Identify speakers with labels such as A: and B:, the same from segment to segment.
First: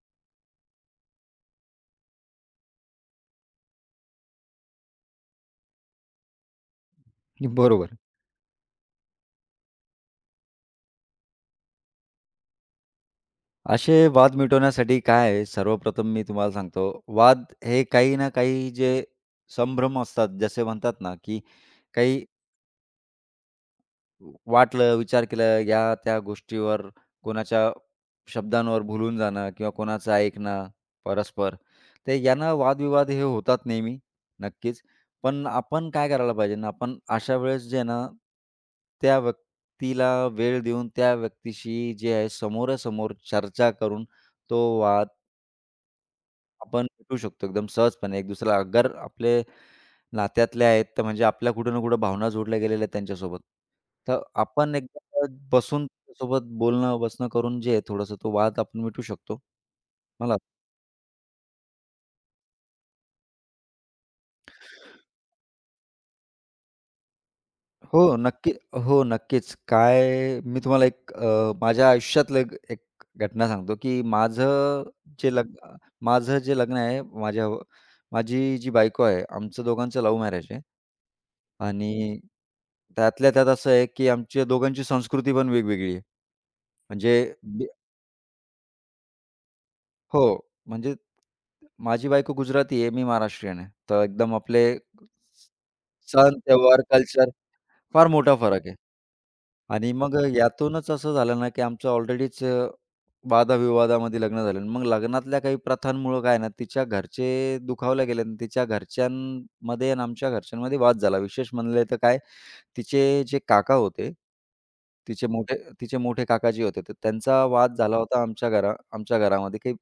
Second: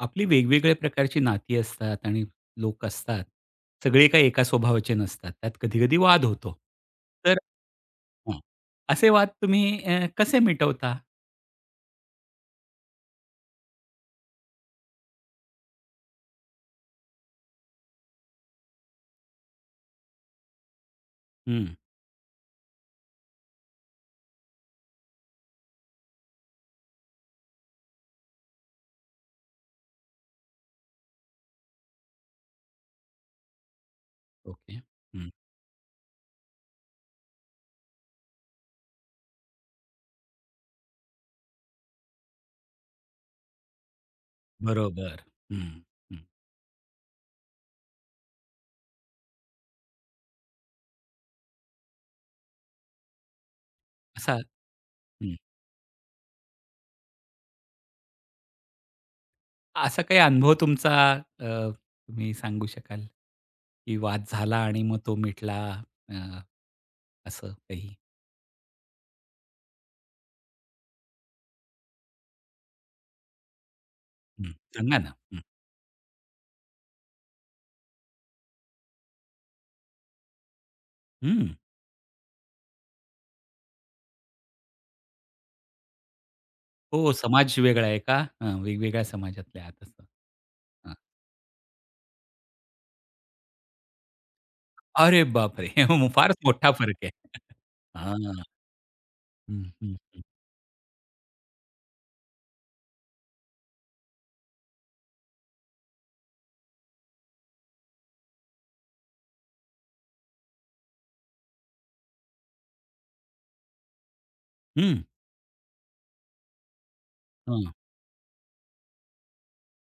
A: आपली वेगवेगळ्या प्रकारची नाती असतात आणि लोक असतात. सगळे काही एका स्वभावाचे नसतात. त्यात कधी-कधी वाद होतो. तर
B: बरोबर.
A: हां. असे वाद तुम्ही कसे मिटवता?
B: असे वाद मिटवण्यासाठी काय आहे, सर्वप्रथम मी तुम्हाला सांगतो, वाद हे काही ना काही जे संभ्रम असतात, जसे म्हणतात ना, की
A: हं.
B: काही वाटलं, विचार केला, या त्या गोष्टीवर कोणाच्या शब्दांवर भुलून जाणं किंवा कोणाचं ऐकणं परस्पर, तर यानं वादविवाद हे होतात नेहमी,
A: ओके.
B: नक्कीच.
A: हं.
B: पण आपण काय करायला पाहिजे ना, आपण अशा वेळेस जे आहे ना, त्या व्यक्तीला वेळ देऊन त्या व्यक्तीशी जे आहे समोरासमोर चर्चा करून तो वाद
A: बरोबर. हं, हं.
B: आपण भेटू शकतो एकदम सहजपणे एक दुसऱ्याला. अगर आपले नात्यातले आहेत, तर म्हणजे आपल्या कुठं ना कुठं भावना जोडल्या गेलेल्या आहेत त्यांच्यासोबत. तर
A: असा
B: आपण एकदा
A: हं.
B: बसून त्याच्यासोबत बोलणं, बसणं करून जे आहे थोडंसं तो वाद आपण मिटवू शकतो.
A: असा काही
B: मला
A: अनुभव तुमचा तुम्ही सांगू शकाल? की वाद झाला आणि मग तो मिटला अ, असं काही?
B: हो, नक्की हो, नक्कीच. काय मी तुम्हाला एक माझ्या आयुष्यातलं एक एक घटना सांगतो, की
A: हं. सांगा ना.
B: जे
A: हं.
B: लग्न अ, माझं जे लग्न आहे, माझी जी बायको आहे, आमचं दोघांचं लव्ह मॅरेज आहे.
A: हं.
B: आणि त्यातल्या त्यात असं आहे, की आमच्या दोघांची संस्कृती पण वेगवेगळी आहे.
A: हो,
B: म्हणजे
A: समाज
B: बी
A: वेगळा आहे का? हां, वेगवेगळ्या समाजातल्या आहात असं.
B: हो, म्हणजे माझी बायको गुजराती आहे, मी महाराष्ट्रीयन आहे. तर एकदम आपले
A: अरे बापरे! मग
B: सण,
A: फारच मोठा
B: त्योहार,
A: फरक आहे.
B: कल्चर फार मोठा
A: हां.
B: फरक आहे.
A: हं,
B: आणि
A: हं,
B: मग
A: हं.
B: यातूनच असं झालं ना, की आमचं ऑलरेडीच वादाविवादामध्ये लग्न झालं आणि मग लग्नातल्या काही प्रथांमुळं काय ना, तिच्या घरचे दुखावल्या गेले आणि तिच्या घरच्यांमध्ये आणि आमच्या घरच्यांमध्ये वाद झाला. विशेष म्हणले तर काय, तिचे जे काका होते,
A: हं,
B: तिचे मोठे तिचे मोठे काका होते, तर त्यांचा
A: हां.
B: वाद झाला होता आमच्या घरामध्ये काही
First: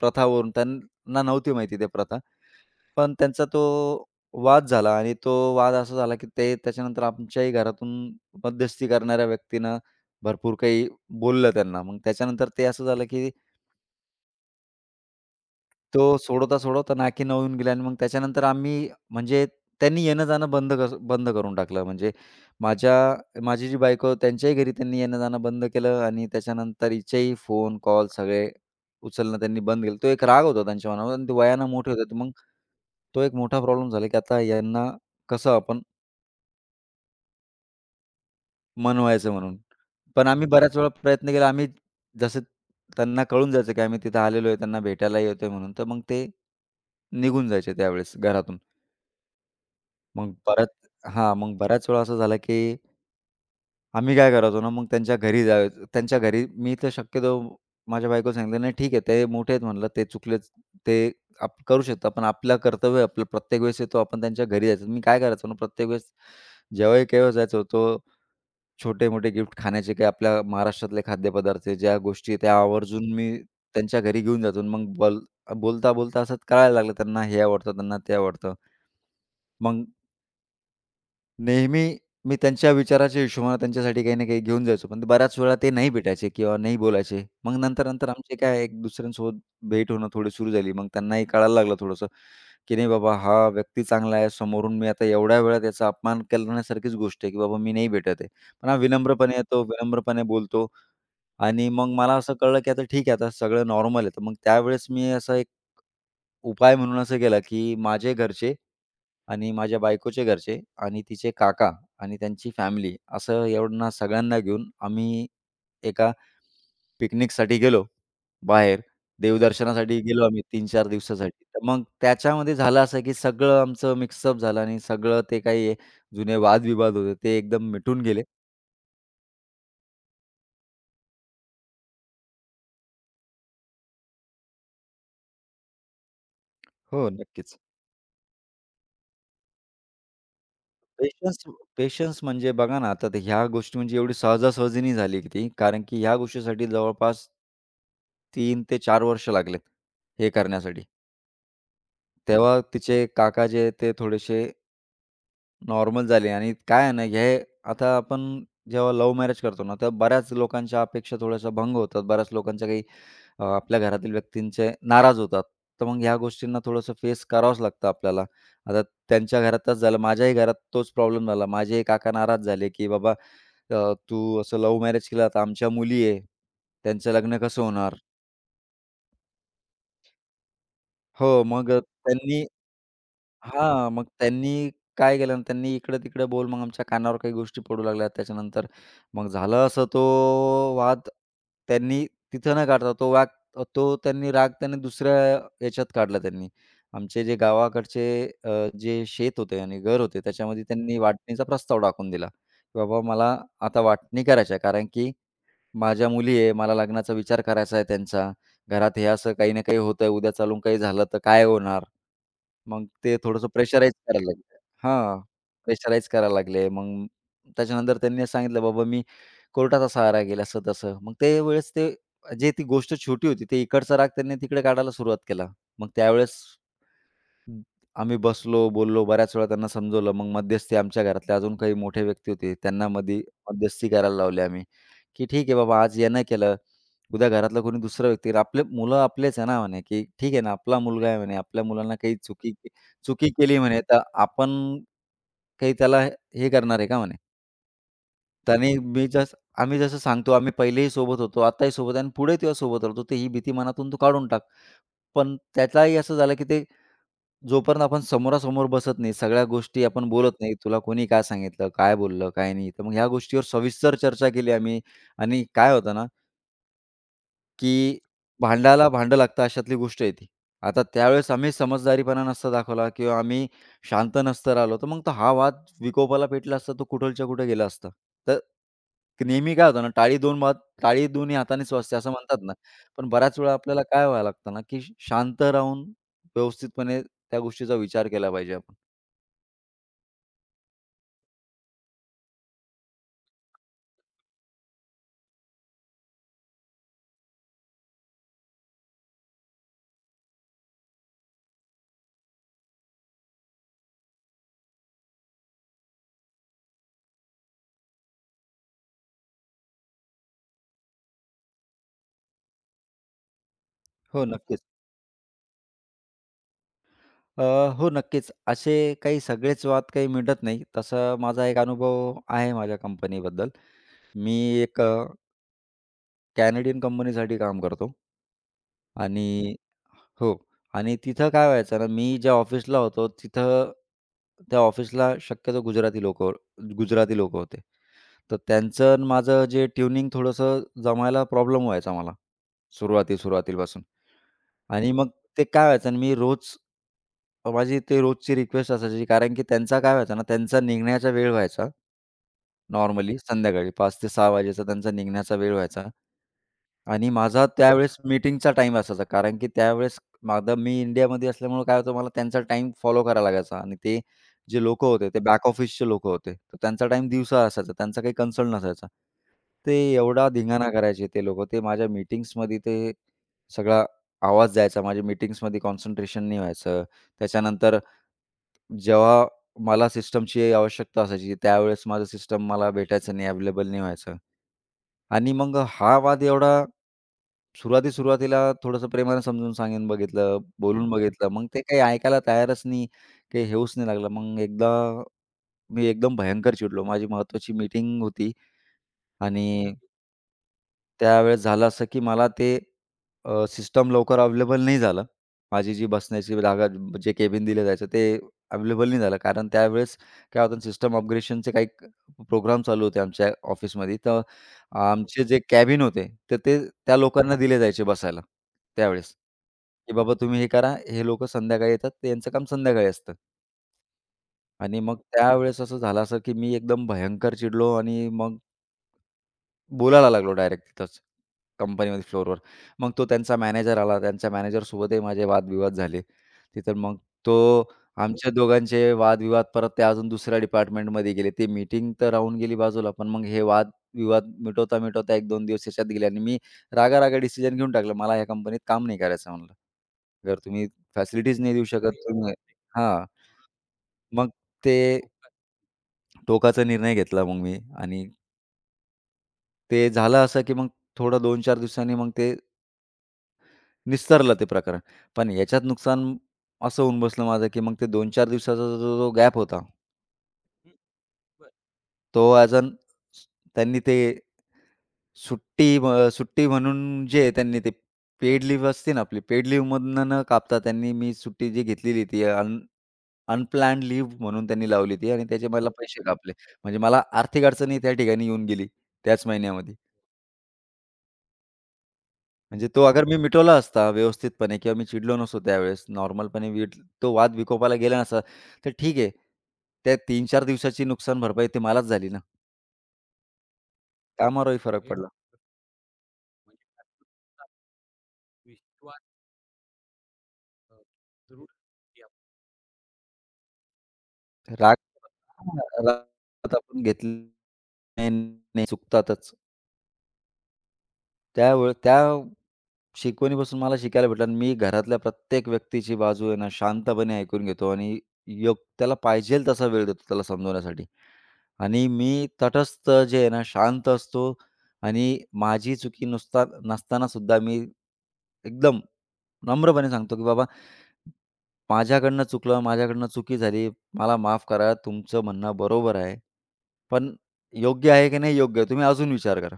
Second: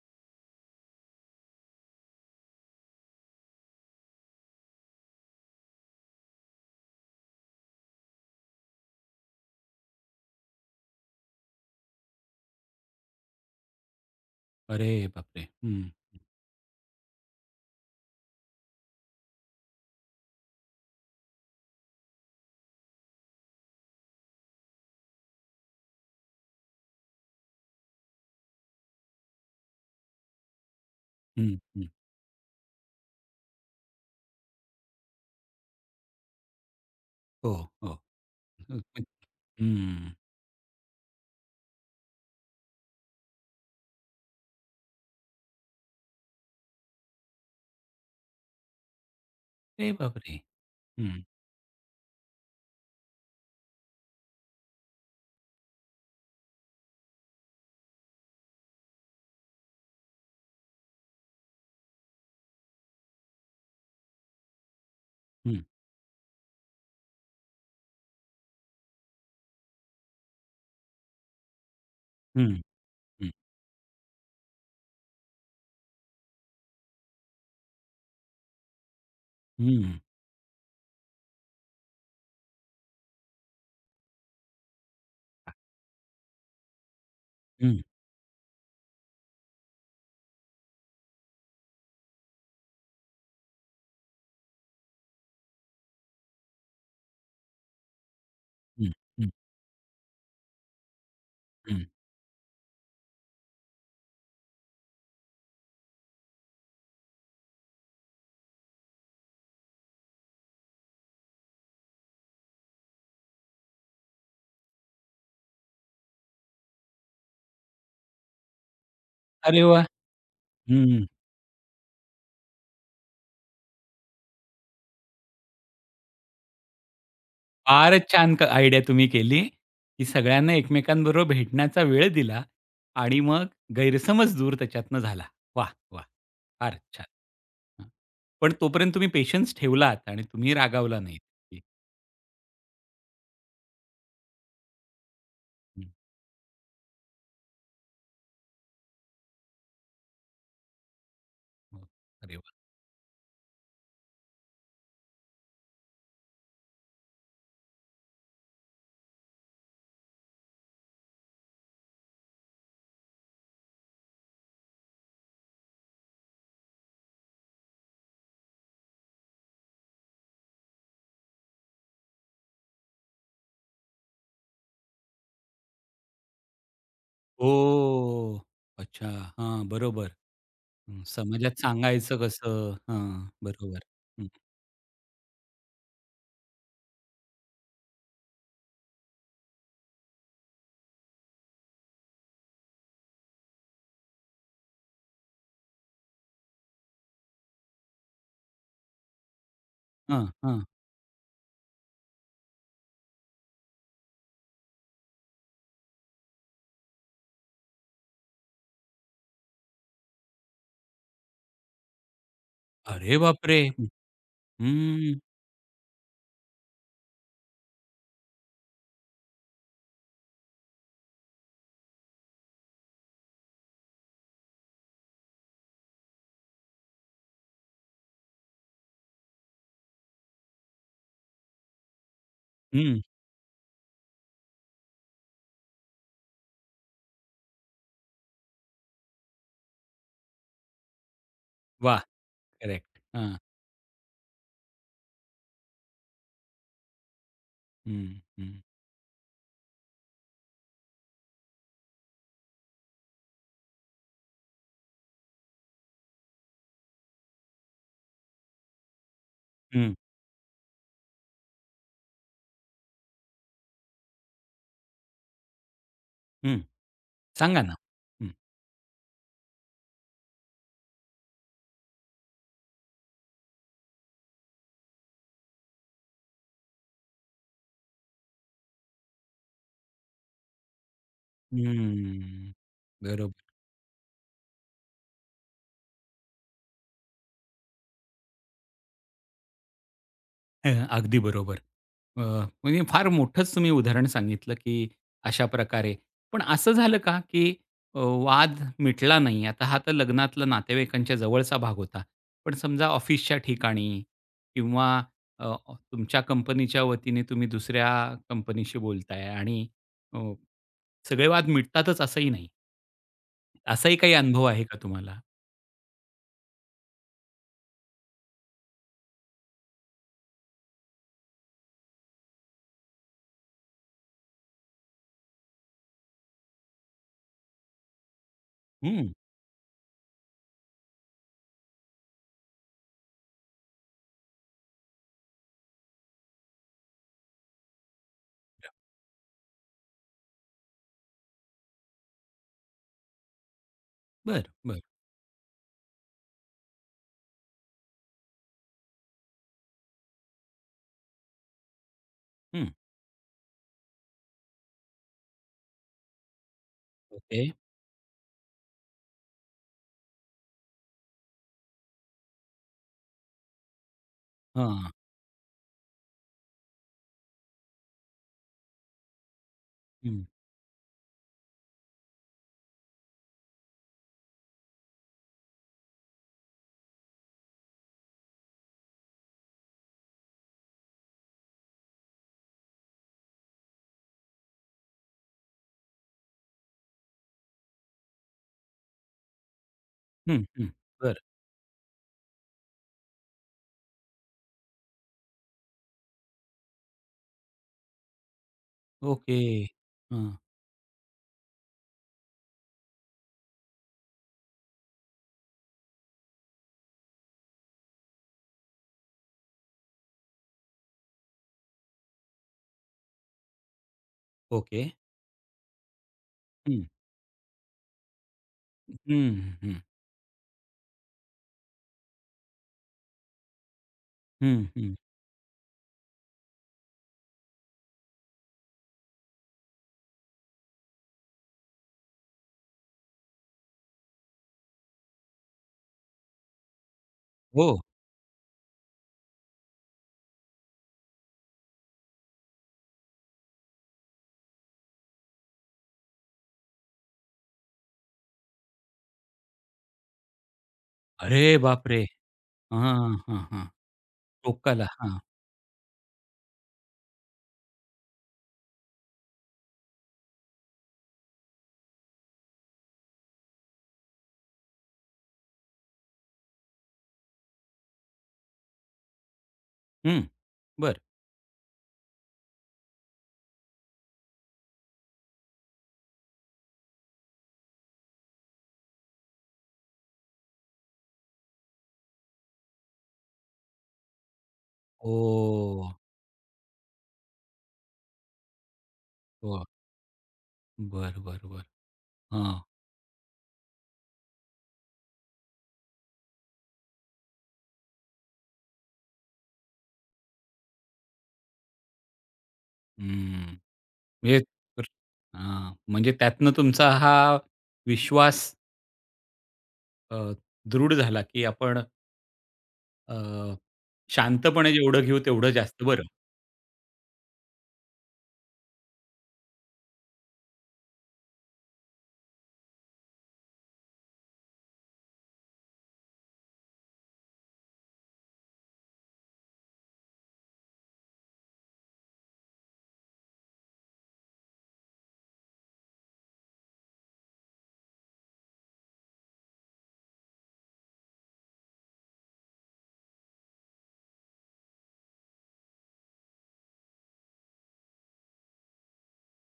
B: प्रथावरून. त्यांना नव्हती माहिती त्या प्रथा. पण त्यांचा तो वाद झाला आणि तो वाद असा झाला, की ते त्याच्यानंतर आमच्याही घरातून मध्यस्थी करणाऱ्या व्यक्तीनं भरपूर काही बोललं त्यांना. मग त्याच्यानंतर ते असं झालं, की
A: अरे बापरे! हं,
B: तो सोडवता-सोडवता नाकीनऊ येऊन गेले आणि मग त्याच्यानंतर आम्ही म्हणजे त्यांनी येणं-जाणं बंद करून टाकलं. म्हणजे माझ्या माझी जी बायको त्यांच्याही घरी त्यांनी येणं-जाणं बंद केलं आणि त्याच्यानंतर हिचेही फोन कॉल सगळे उचलणं त्यांनी बंद केलं. तो एक राग होता त्यांच्या मनावर आणि ते
A: हं,
B: वयानं
A: हं.
B: मोठे होते. तर मग तो एक मोठा प्रॉब्लेम झाला, की आता यांना कसं आपण
A: हो, हो.
B: मन व्हायचं म्हणून.
A: हं.
B: पण आम्ही बऱ्याच वेळा प्रयत्न केला. आम्ही जसं त्यांना कळून जायचं, की आम्ही तिथं आलेलो आहे, त्यांना भेटायला येतोय म्हणून, तर मग ते निघून जायचे त्यावेळेस घरातून.
A: अरे
B: मग
A: बापरे!
B: बऱ्याच
A: हं,
B: मग बऱ्याच वेळा असं झालं, की आम्ही काय करायचो ना, मग त्यांच्या घरी जायचो. त्यांच्या घरी मी तर शक्यतो माझ्या बायकोला सांगितलं, "नाही ठीक आहे, ते मोठे आहेत म्हणलं, ते चुकलेच, ते आप करू शकतात. पण आपलं कर्तव्य आहे, आपलं प्रत्येक वेळेस येतो, आपण त्यांच्या घरी जायचं." मी काय करायचो ना,
A: हं,
B: प्रत्येक वेळेस जेव्हाही केव्हा जायचो तो छोटे-मोठे गिफ्ट खाण्याचे काही आपल्या महाराष्ट्रातले खाद्यपदार्थ आहे, ज्या गोष्टी आहेत
A: हं,
B: त्या आवर्जून
A: हं,
B: मी त्यांच्या घरी घेऊन जातो. मग बल बोलता-बोलता असंच कळायला लागलं त्यांना हे आवडतं, त्यांना ते आवडतं. मग
A: हं,
B: नेहमी मी त्यांच्या विचाराच्या हिशोबाने त्यांच्यासाठी काही ना काही घेऊन जायचो. पण बऱ्याच वेळा ते नाही भेटायचे किंवा नाही बोलायचे. मग
A: हं,
B: नंतर-नंतर आमचे काय एक दुसऱ्यांसोबत भेट होणं थोडी सुरू झाली. मग त्यांनाही कळायला लागलं थोडंसं, की नाही बाबा हा व्यक्ती चांगला आहे. समोरून मी आता एवढ्या वेळा त्याचा अपमान करण्यासारखीच गोष्ट आहे, की बाबा मी नाही भेटत आहे. पण हा
A: हं, हं,
B: विनम्रपणे येतो, विनम्रपणे बोलतो आणि
A: हं.
B: मग मला असं कळलं, की आता ठीक आहे, आता सगळं नॉर्मल आहे. तर मग त्यावेळेस मी असा एक उपाय म्हणून असं केला, की माझे घरचे आणि माझ्या बायकोचे घरचे आणि तिचे काका आणि त्यांची फॅमिली असं एवढ्यांना सगळ्यांना घेऊन आम्ही एका पिकनिकसाठी गेलो बाहेर.
A: अरे वाह!
B: देवदर्शनासाठी गेलो आम्ही 3-4
A: हं.
B: दिवसासाठी. तर मग त्याच्यामध्ये झालं असं, की सगळं आमचं मिक्सअप झालं आणि सगळं ते काही जुने वादविवाद होते ते एकदम मिटून
A: फारच
B: गेले.
A: छान आयडिया तुम्ही केली, की सगळ्यांना एकमेकांबरोबर भेटण्याचा वेळ दिला आणि मग गैरसमज दूर त्याच्यातनं झाला. वाह! वाह! फारच छान.
B: हो, नक्कीच.
A: हां. पण तोपर्यंत तुम्ही पेशन्स ठेवलात आणि तुम्ही रागावला नाहीत.
B: पेशन्स पेशन्स म्हणजे बघा ना, आता ते ह्या गोष्टी म्हणजे एवढी सहजासहजी नाही झाली की ती. कारण
A: हं,
B: की ह्या गोष्टीसाठी जवळपास 3 ते 4 वर्ष लागलेत हे करण्यासाठी.
A: हो. अरे वाह!
B: तेव्हा तिचे काका जे आहे ते थोडेसे नॉर्मल झाले आणि काय आहे ना, हे आता आपण जेव्हा लव्ह मॅरेज करतो ना, तर बऱ्याच लोकांच्या अपेक्षा थोड्याशा भंग होतात. बऱ्याच लोकांच्या आपल्या घरातील व्यक्तींचे नाराज होतात. तर मग ह्या गोष्टींना थोडंसं फेस करावंच लागतं आपल्याला. आता त्यांच्या घरातच झालं, माझ्याही घरात तोच प्रॉब्लेम झाला. माझेही काका नाराज झाले, की "बाबा तू असं लव्ह मॅरेज केलं, आता आमच्या मुली आहे, त्यांचं लग्न कसं होणार?"
A: ओह! अच्छा. हां, बरोबर. हं,
B: हो,
A: समाजात सांगायचं कसं? हां, बरोबर.
B: मग
A: हं,
B: त्यांनी काय केलं ना, त्यांनी इकडं-तिकडं मग आमच्या कानावर काही गोष्टी पडू लागल्या. त्याच्यानंतर मग झालं असं तो वाद त्यांनी तिथं न काढता तो वाद तो त्यांनी राग त्यांनी दुसऱ्या याच्यात काढला त्यांनी. आमचे जे गावाकडचे अ, जे शेत होते आणि घर होते
A: हां, हां.
B: त्याच्यामध्ये त्यांनी वाटणीचा प्रस्ताव टाकून दिला, की "बाबा मला आता वाटणी करायची आहे." कारण की माझ्या मुली आहे, मला लग्नाचा विचार करायचा आहे त्यांचा. घरात हे असं काही ना काही होतंय, उद्या चालून काही झालं तर काय होणार? मग ते
A: अरे
B: थोडंसं
A: बापरे!
B: प्रेशराईज करायला लागले
A: हं,
B: हां, प्रेशराईज करायला लागले. मग त्याच्यानंतर त्यांनी सांगितलं, "बाबा मी कोर्टाचा सहारा घेईल," असं-तसं. मग ते वेळेस ते जे ती गोष्ट छोटी होती, ते इकडचा राग त्यांनी तिकडे काढायला सुरुवात केला. मग त्यावेळेस हं. आम्ही बसलो, बोललो, बऱ्याच वेळा त्यांना समजवलं. मग मध्यस्थी आमच्या घरातले अजून काही मोठे व्यक्ती होते, त्यांना
A: हं.
B: मध्यस्थी करायला लावली आम्ही, की "ठीक आहे बाबा, आज यानं केलं, उद्या घरातला कोणी दुसरा व्यक्ती करेल. आपले मुलं आपलेच आहे ना," म्हणे, की "ठीक आहे ना, आपला मुलगा आहे," म्हणे, "आपल्या मुलांना
A: वाह!
B: काही चुकी
A: करेक्ट.
B: चुकी
A: हां.
B: केली," म्हणे, "तर आपण काही त्याला हे करणार आहे का?" म्हणे.
A: हं, हं,
B: त्याने मी जसं आम्ही जसं सांगतो, आम्ही पहिलेही सोबत होतो, आत्ताही सोबत आहे आणि पुढे तेव्हा सोबत राहतो, तर ही भीती मनातून तू काढून टाक. पण त्यालाही असं झालं, की ते जोपर्यंत आपण समोरासमोर बसत नाही, सगळ्या गोष्टी
A: हं,
B: आपण बोलत नाही, तुला कोणी काय सांगितलं, काय बोललं, काय नाही. तर मग ह्या गोष्टीवर सविस्तर चर्चा केली आम्ही आणि काय होतं ना,
A: हं. सांगा ना.
B: की
A: हं.
B: भांड्याला भांडं लागतं अशातली गोष्ट आहे ती. आता त्यावेळेस आम्ही समजदारीपणा नसता दाखवला किंवा आम्ही शांत नसतं राहिलो, तर मग तो हा वाद विकोपाला पेटला असता, तो कुठलच्या कुठे गेला असता. तर नेहमी काय होतं ना, टाळी 2 बात टाळी दोन्ही हातानेच वाजते असं म्हणतात
A: हम्म.
B: ना. पण बऱ्याच वेळा
A: बरोबर.
B: आपल्याला काय व्हावं लागतं ना, की शांत राहून व्यवस्थितपणे त्या गोष्टीचा विचार केला पाहिजे आपण.
A: हं, अगदी बरोबर. अ, म्हणजे फार मोठंच तुम्ही उदाहरण सांगितलं, की अशा प्रकारे. पण असं झालं का, की वाद मिटला नाही? आता हा तर लग्नातला नातेवाईकांच्या जवळचा भाग होता. पण समजा ऑफिसच्या ठिकाणी किंवा अ, अ, तुमच्या कंपनीच्या वतीने तुम्ही दुसऱ्या कंपनीशी बोलताय आणि अ, सगळे वाद मिटतातच असंही नाही. असाही काही
B: हो,
A: अनुभव
B: नक्कीच.
A: आहे का तुम्हाला?
B: अ, हो, नक्कीच. असे काही सगळेच वाद काही मिटत नाही. तसा माझा एक अनुभव आहे माझ्या कंपनीबद्दल. मी एक कॅनेडियन कंपनीसाठी काम करतो.
A: हं.
B: आणि हो. आणि तिथं काय व्हायचं ना, मी ज्या ऑफिसला होतो तिथं त्या ऑफिसला शक्यतो गुजराती लोक होते. तर त्यांचं आणि माझं जे ट्युनिंग थोडंसं जमायला प्रॉब्लेम व्हायचा मला, सुरुवातीपासून.
A: बरं, बरं.
B: आणि मग ते काय व्हायचं ना, मी रोज माझी ते रोजची रिक्वेस्ट असायची कारण की त्यांचा काय व्हायचा ना, त्यांचा निघण्याचा वेळ व्हायचा.
A: हं.
B: नॉर्मली संध्याकाळी 5 ते 6 वाजेचा त्यांचा निघण्याचा वेळ व्हायचा. आणि
A: ओके.
B: माझा त्यावेळेस मीटिंगचा टाईम असायचा. कारण की त्यावेळेस माझा मी इंडियामध्ये असल्यामुळं काय होतं मला त्यांचा टाईम फॉलो करायला लागायचा आणि ते जे लोकं
A: हां.
B: होते ते बॅक ऑफिसचे लोकं होते. तर त्यांचा टाईम दिवसा असायचा. त्यांचा काही कन्सर्न नसायचा. ते
A: हं.
B: एवढा धिंगाणा करायचे ते लोकं. ते माझ्या मीटिंग्समध्ये ते सगळा आवाज जायचा. माझ्या मीटिंग्समध्ये कॉन्सन्ट्रेशन नाही व्हायचं. त्याच्यानंतर जेव्हा मला सिस्टमची आवश्यकता असायची त्यावेळेस माझं सिस्टम मला भेटायचं नाही, अवेलेबल नाही व्हायचं. आणि मग हा वाद एवढा सुरुवाती-सुरुवातीला थोडंसं प्रेमाने समजून सांगून बघितलं,
A: हं, हं.
B: बोलून
A: बरं.
B: बघितलं. मग ते काही ऐकायला तयारच नाही, काही हेऊच नाही लागलं. मग एकदा मी एकदम भयंकर चिडलो. माझी महत्त्वाची मीटिंग होती
A: ओके.
B: आणि
A: हां.
B: त्यावेळेस झालं असं, की मला ते सिस्टम लवकर अवेलेबल नाही झालं. माझी जी बसण्याची जागा, जे केबिन दिलं जायचं ते अवेलेबल नाही झालं. कारण त्यावेळेस काय होतं सिस्टम अपग्रेडेशनचे काही प्रोग्राम चालू होते आमच्या ऑफिसमध्ये. तर
A: ओके.
B: आमचे जे कॅबिन होते, तर ते
A: हं.
B: त्या लोकांना दिले जायचे बसायला त्यावेळेस,
A: हं, हं.
B: की बाबा तुम्ही हे करा, हे लोकं संध्याकाळी येतात, ते यांचं काम संध्याकाळी असतं.
A: हं,
B: आणि
A: हं.
B: मग त्यावेळेस असं झालं असं, की मी एकदम भयंकर चिडलो आणि मग बोलायला लागलो डायरेक्ट तिथंच, कंपनीमध्ये फ्लोअरवर. मग तो त्यांचा मॅनेजर आला. त्यांच्या मॅनेजरसोबतही माझे वादविवाद झाले. तिथं मग तो
A: हो.
B: आमच्या दोघांचे वादविवाद परत ते अजून दुसऱ्या डिपार्टमेंटमध्ये गेले. ती मीटिंग तर राहून गेली बाजूला, पण मग हे वादविवाद मिटवता-मिटवता 1-2 दिवस याच्यात गेले आणि मी रागा-रागा डिसिजन घेऊन टाकलं. मला ह्या कंपनीत काम नाही करायचं म्हणलं. जर तुम्ही
A: अरे
B: फॅसिलिटीज नाही देऊ शकत
A: बापरे!
B: तुम्ही हां.
A: हां, हां, हां.
B: मग ते
A: टोकाला. हां.
B: टोकाचा निर्णय घेतला मग मी आणि ते झालं असं, की मग थोडं 2-4 दिवसांनी मग ते निस्तरलं ते प्रकरण. पण याच्यात नुकसान असं होऊन बसलं माझं, की मग ते 2-4 दिवसाचा जो जो गॅप होता,
A: हं. बरं.
B: बरं. तो ॲज अन त्यांनी ते सुट्टी म्हणून जे त्यांनी ते पेड लीव्ह असते ना आपली, पेड लीव्हमधनं न कापता त्यांनी मी सुट्टी जी घेतलेली ती अनप्लॅन्ड लीव्ह म्हणून त्यांनी लावली ती आणि त्याचे मला
A: ओह!
B: पैसे कापले. म्हणजे मला आर्थिक अडचणी त्या ठिकाणी येऊन गेली त्याच
A: हो.
B: महिन्यामध्ये.
A: बरं, बरं, बरं. हां.
B: म्हणजे तो अगर मी मिटवला असता व्यवस्थितपणे किंवा मी चिडलो नसतो त्यावेळेस नॉर्मलपणे वीट तो वाद विकोपाला गेला नसता, तर ठीक आहे. त्या 3-4 दिवसाची नुकसान भरपाई ती मलाच झाली ना.
A: हं. म्हणजे
B: कामावरही
A: तर
B: फरक पडला.
A: हां. म्हणजे त्यातनं तुमचा हा विश्वास अ, दृढ झाला, की आपण अ, शांतपणे
B: राग
A: जेवढं घेऊ तेवढं जास्त
B: हां,
A: बरं.
B: राग आपण घेतली नाही, नाही चुकतातच. त्या शिकवणीपासून मला शिकायला भेटलं आणि मी घरातल्या प्रत्येक व्यक्तीची बाजू आहे ना, शांतपणे ऐकून घेतो आणि त्याला पाहिजेल तसा वेळ देतो त्याला समजवण्यासाठी. आणि मी तटस्थ जे आहे ना, शांत असतो आणि माझी चुकी नुसता नसताना सुद्धा मी एकदम नम्रपणे सांगतो, की "बाबा माझ्याकडनं चुकलं, माझ्याकडनं चुकी झाली. मला माफ करा. तुमचं म्हणणं बरोबर आहे. पण योग्य आहे की नाही योग्य? तुम्ही अजून विचार करा."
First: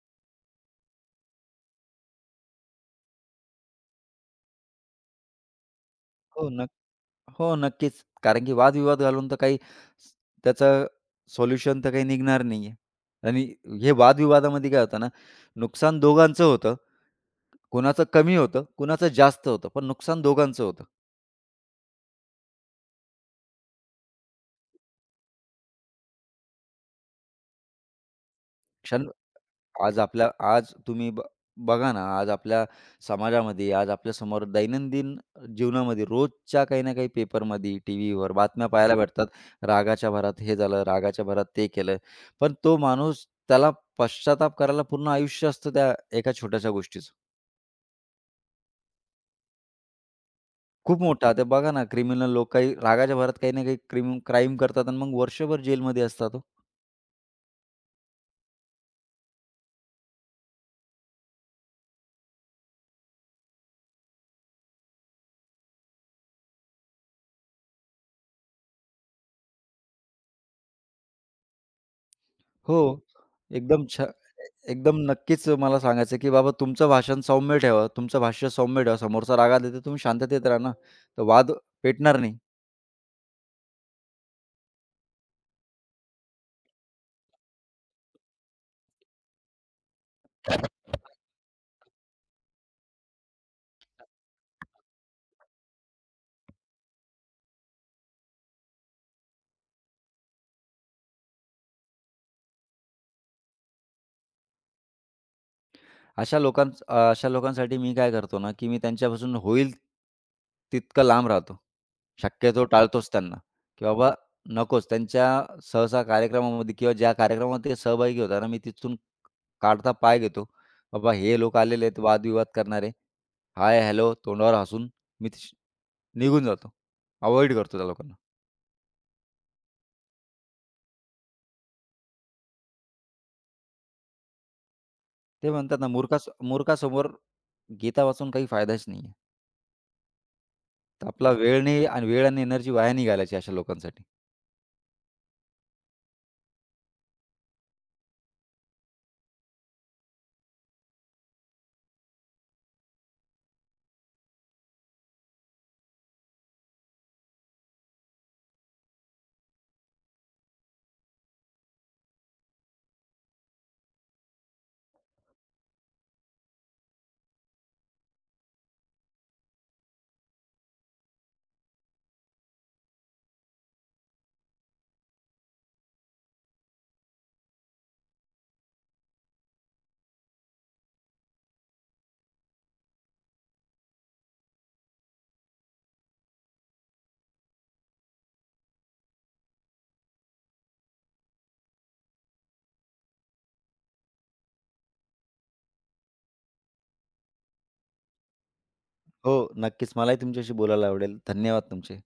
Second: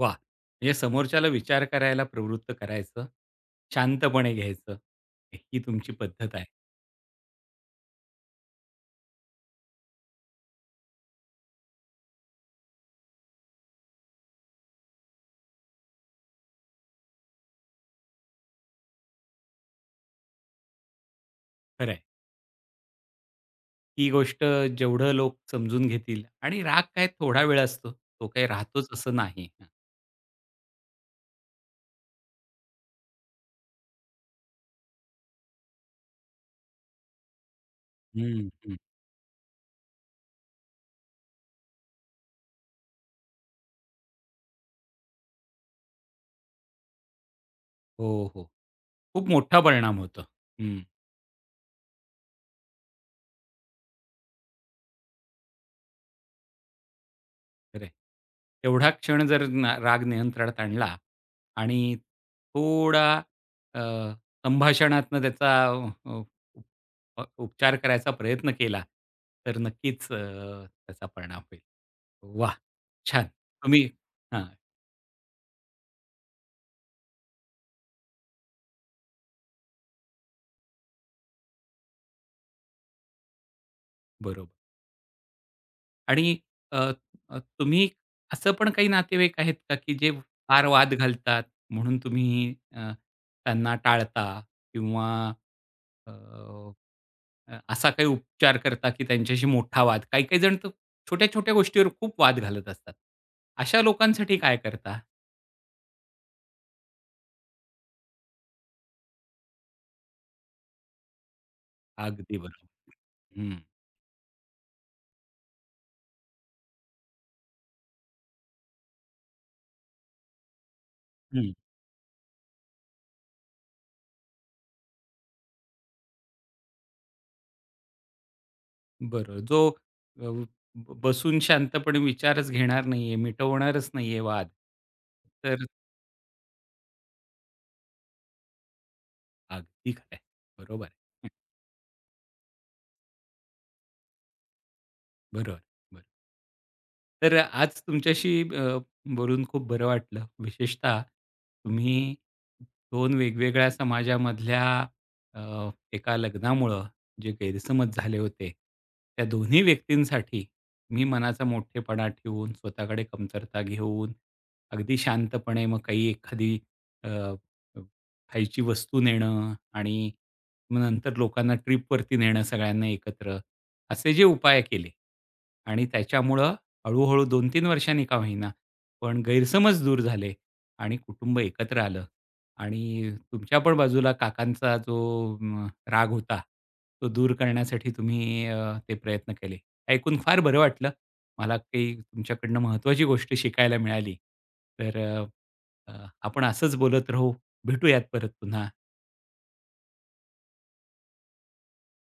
A: वाह! म्हणजे समोरच्याला विचार करायला प्रवृत्त करायचं, शांतपणे घ्यायचं. ही तुमची पद्धत आहे.
B: हो, हो, नक्कीच. कारण की वादविवाद घालून तर काही स त्याचं सोल्युशन तर काही निघणार नाहीये. आणि हे वादविवादामध्ये काय होतं ना, नुकसान दोघांचं होतं. कुणाचं कमी होतं, कुणाचं जास्त होतं, पण नुकसान दोघांचं होतं.
A: खरं आहे. ही गोष्ट जेवढं लोक समजून घेतील आणि राग काय थोडा वेळ असतो. तो काही राहतोच
B: क्षण
A: असं नाही.
B: आज आपल्या आज तुम्ही ब बघा ना, आज आपल्या समाजामध्ये, आज आपल्यासमोर दैनंदिन जीवनामध्ये रोजच्या काही ना काही पेपरमध्ये, टीव्हीवर
A: हं,
B: बातम्या
A: हं.
B: पाहायला भेटतात. रागाच्या भरात हे झालं, रागाच्या भरात ते केलं. पण तो माणूस त्याला पश्चाताप करायला पूर्ण आयुष्य असतं त्या एका छोट्याशा गोष्टीचं.
A: हो, हो. खूप मोठा परिणाम होतो.
B: खूप मोठा. ते बघा ना, क्रिमिनल लोक काही रागाच्या भरात काही ना काही क्राईम करतात आणि मग वर्षभर जेलमध्ये असतात हो.
A: खरं आहे. तेवढा क्षण जर ना राग नियंत्रणात आणला आणि थोडा अ, संभाषणातनं त्याचा उप- उपचार करायचा प्रयत्न केला, तर नक्कीच त्याचा परिणाम होईल. वाह!
B: हो,
A: छान. तुम्ही
B: एकदम छ
A: हां,
B: एकदम नक्कीच मला सांगायचं की बाबा तुमचं भाषण सौम्य ठेवा, तुमचं भाष्य सौम्य ठेवा. समोरचा रागात येतो, तुम्ही शांततेत राहा ना, तर वाद पेटणार नाही.
A: बरोबर. आणि अ, अ, तुम्ही असं पण काही नातेवाईक आहेत का, की जे फार वाद घालतात म्हणून तुम्ही त्यांना टाळता किंवा अ, अ, असा काही उपचार करता, की त्यांच्याशी मोठा वाद काही-काही जण तर छोट्या-छोट्या गोष्टीवर खूप वाद घालत असतात. अशा लोकांसाठी काय करता?
B: अशा लोकांसाठी मी काय करतो ना, की मी त्यांच्यापासून होईल तितकं लांब राहतो.
A: अगदी
B: शक्यतो
A: बरोबर.
B: टाळतोच त्यांना,
A: हं,
B: की बाबा नकोच. त्यांच्या सहसा कार्यक्रमामध्ये किंवा ज्या कार्यक्रमामध्ये ते सहभागी होतात ना, मी तिथून काढता पाय घेतो. बाबा हे
A: हं.
B: लोक आलेले आहेत वादविवाद करणारे. हाय, हॅलो तोंडावर हसून मी निघून जातो. अव्हॉइड करतो त्या लोकांना.
A: बरोबर. जो अ, ब बसून शांतपणे विचारच घेणार नाहीये, मिटवणारच नाहीये वाद.
B: ते
A: तर
B: म्हणतात ना मूर्खास मूर्खासमोर गीता वाचून काही फायदाच नाही आहे.
A: अगदी खरं बरोबर
B: तर
A: आहे.
B: आपला वेळ नाही आणि वेळ आणि एनर्जी वाया नाही घालायची अशा लोकांसाठी.
A: बरोबर, बरं. तर आज तुमच्याशी बोलून खूप बरं वाटलं. विशेषतः तुम्ही दोन वेगवेगळ्या समाजामधल्या एका लग्नामुळं जे गैरसमज झाले होते, त्या दोन्ही व्यक्तींसाठी तुम्ही मनाचा मोठेपणा ठेवून, स्वतःकडे कमतरता घेऊन, अगदी शांतपणे मग काही एखादी अ, खायची वस्तू नेणं आणि मग नंतर लोकांना ट्रिपवरती नेणं सगळ्यांना एकत्र. असे जे उपाय केले आणि त्याच्यामुळं हळू-हळू 2-3 वर्षांनी का होईना, पण गैरसमज दूर झाले आणि कुटुंब एकत्र आलं आणि तुमच्या पण बाजूला काकांचा जो राग होता, तो दूर करण्यासाठी तुम्ही ते प्रयत्न केले. ऐकून फार बरं वाटलं. मला काही तुमच्याकडनं महत्त्वाची गोष्ट शिकायला मिळाली. तर अ, अ, आपण असंच बोलत राहू. भेटूयात परत पुन्हा.
B: हो, नक्कीच. मलाही तुमच्याशी बोलायला आवडेल. धन्यवाद तुमचे.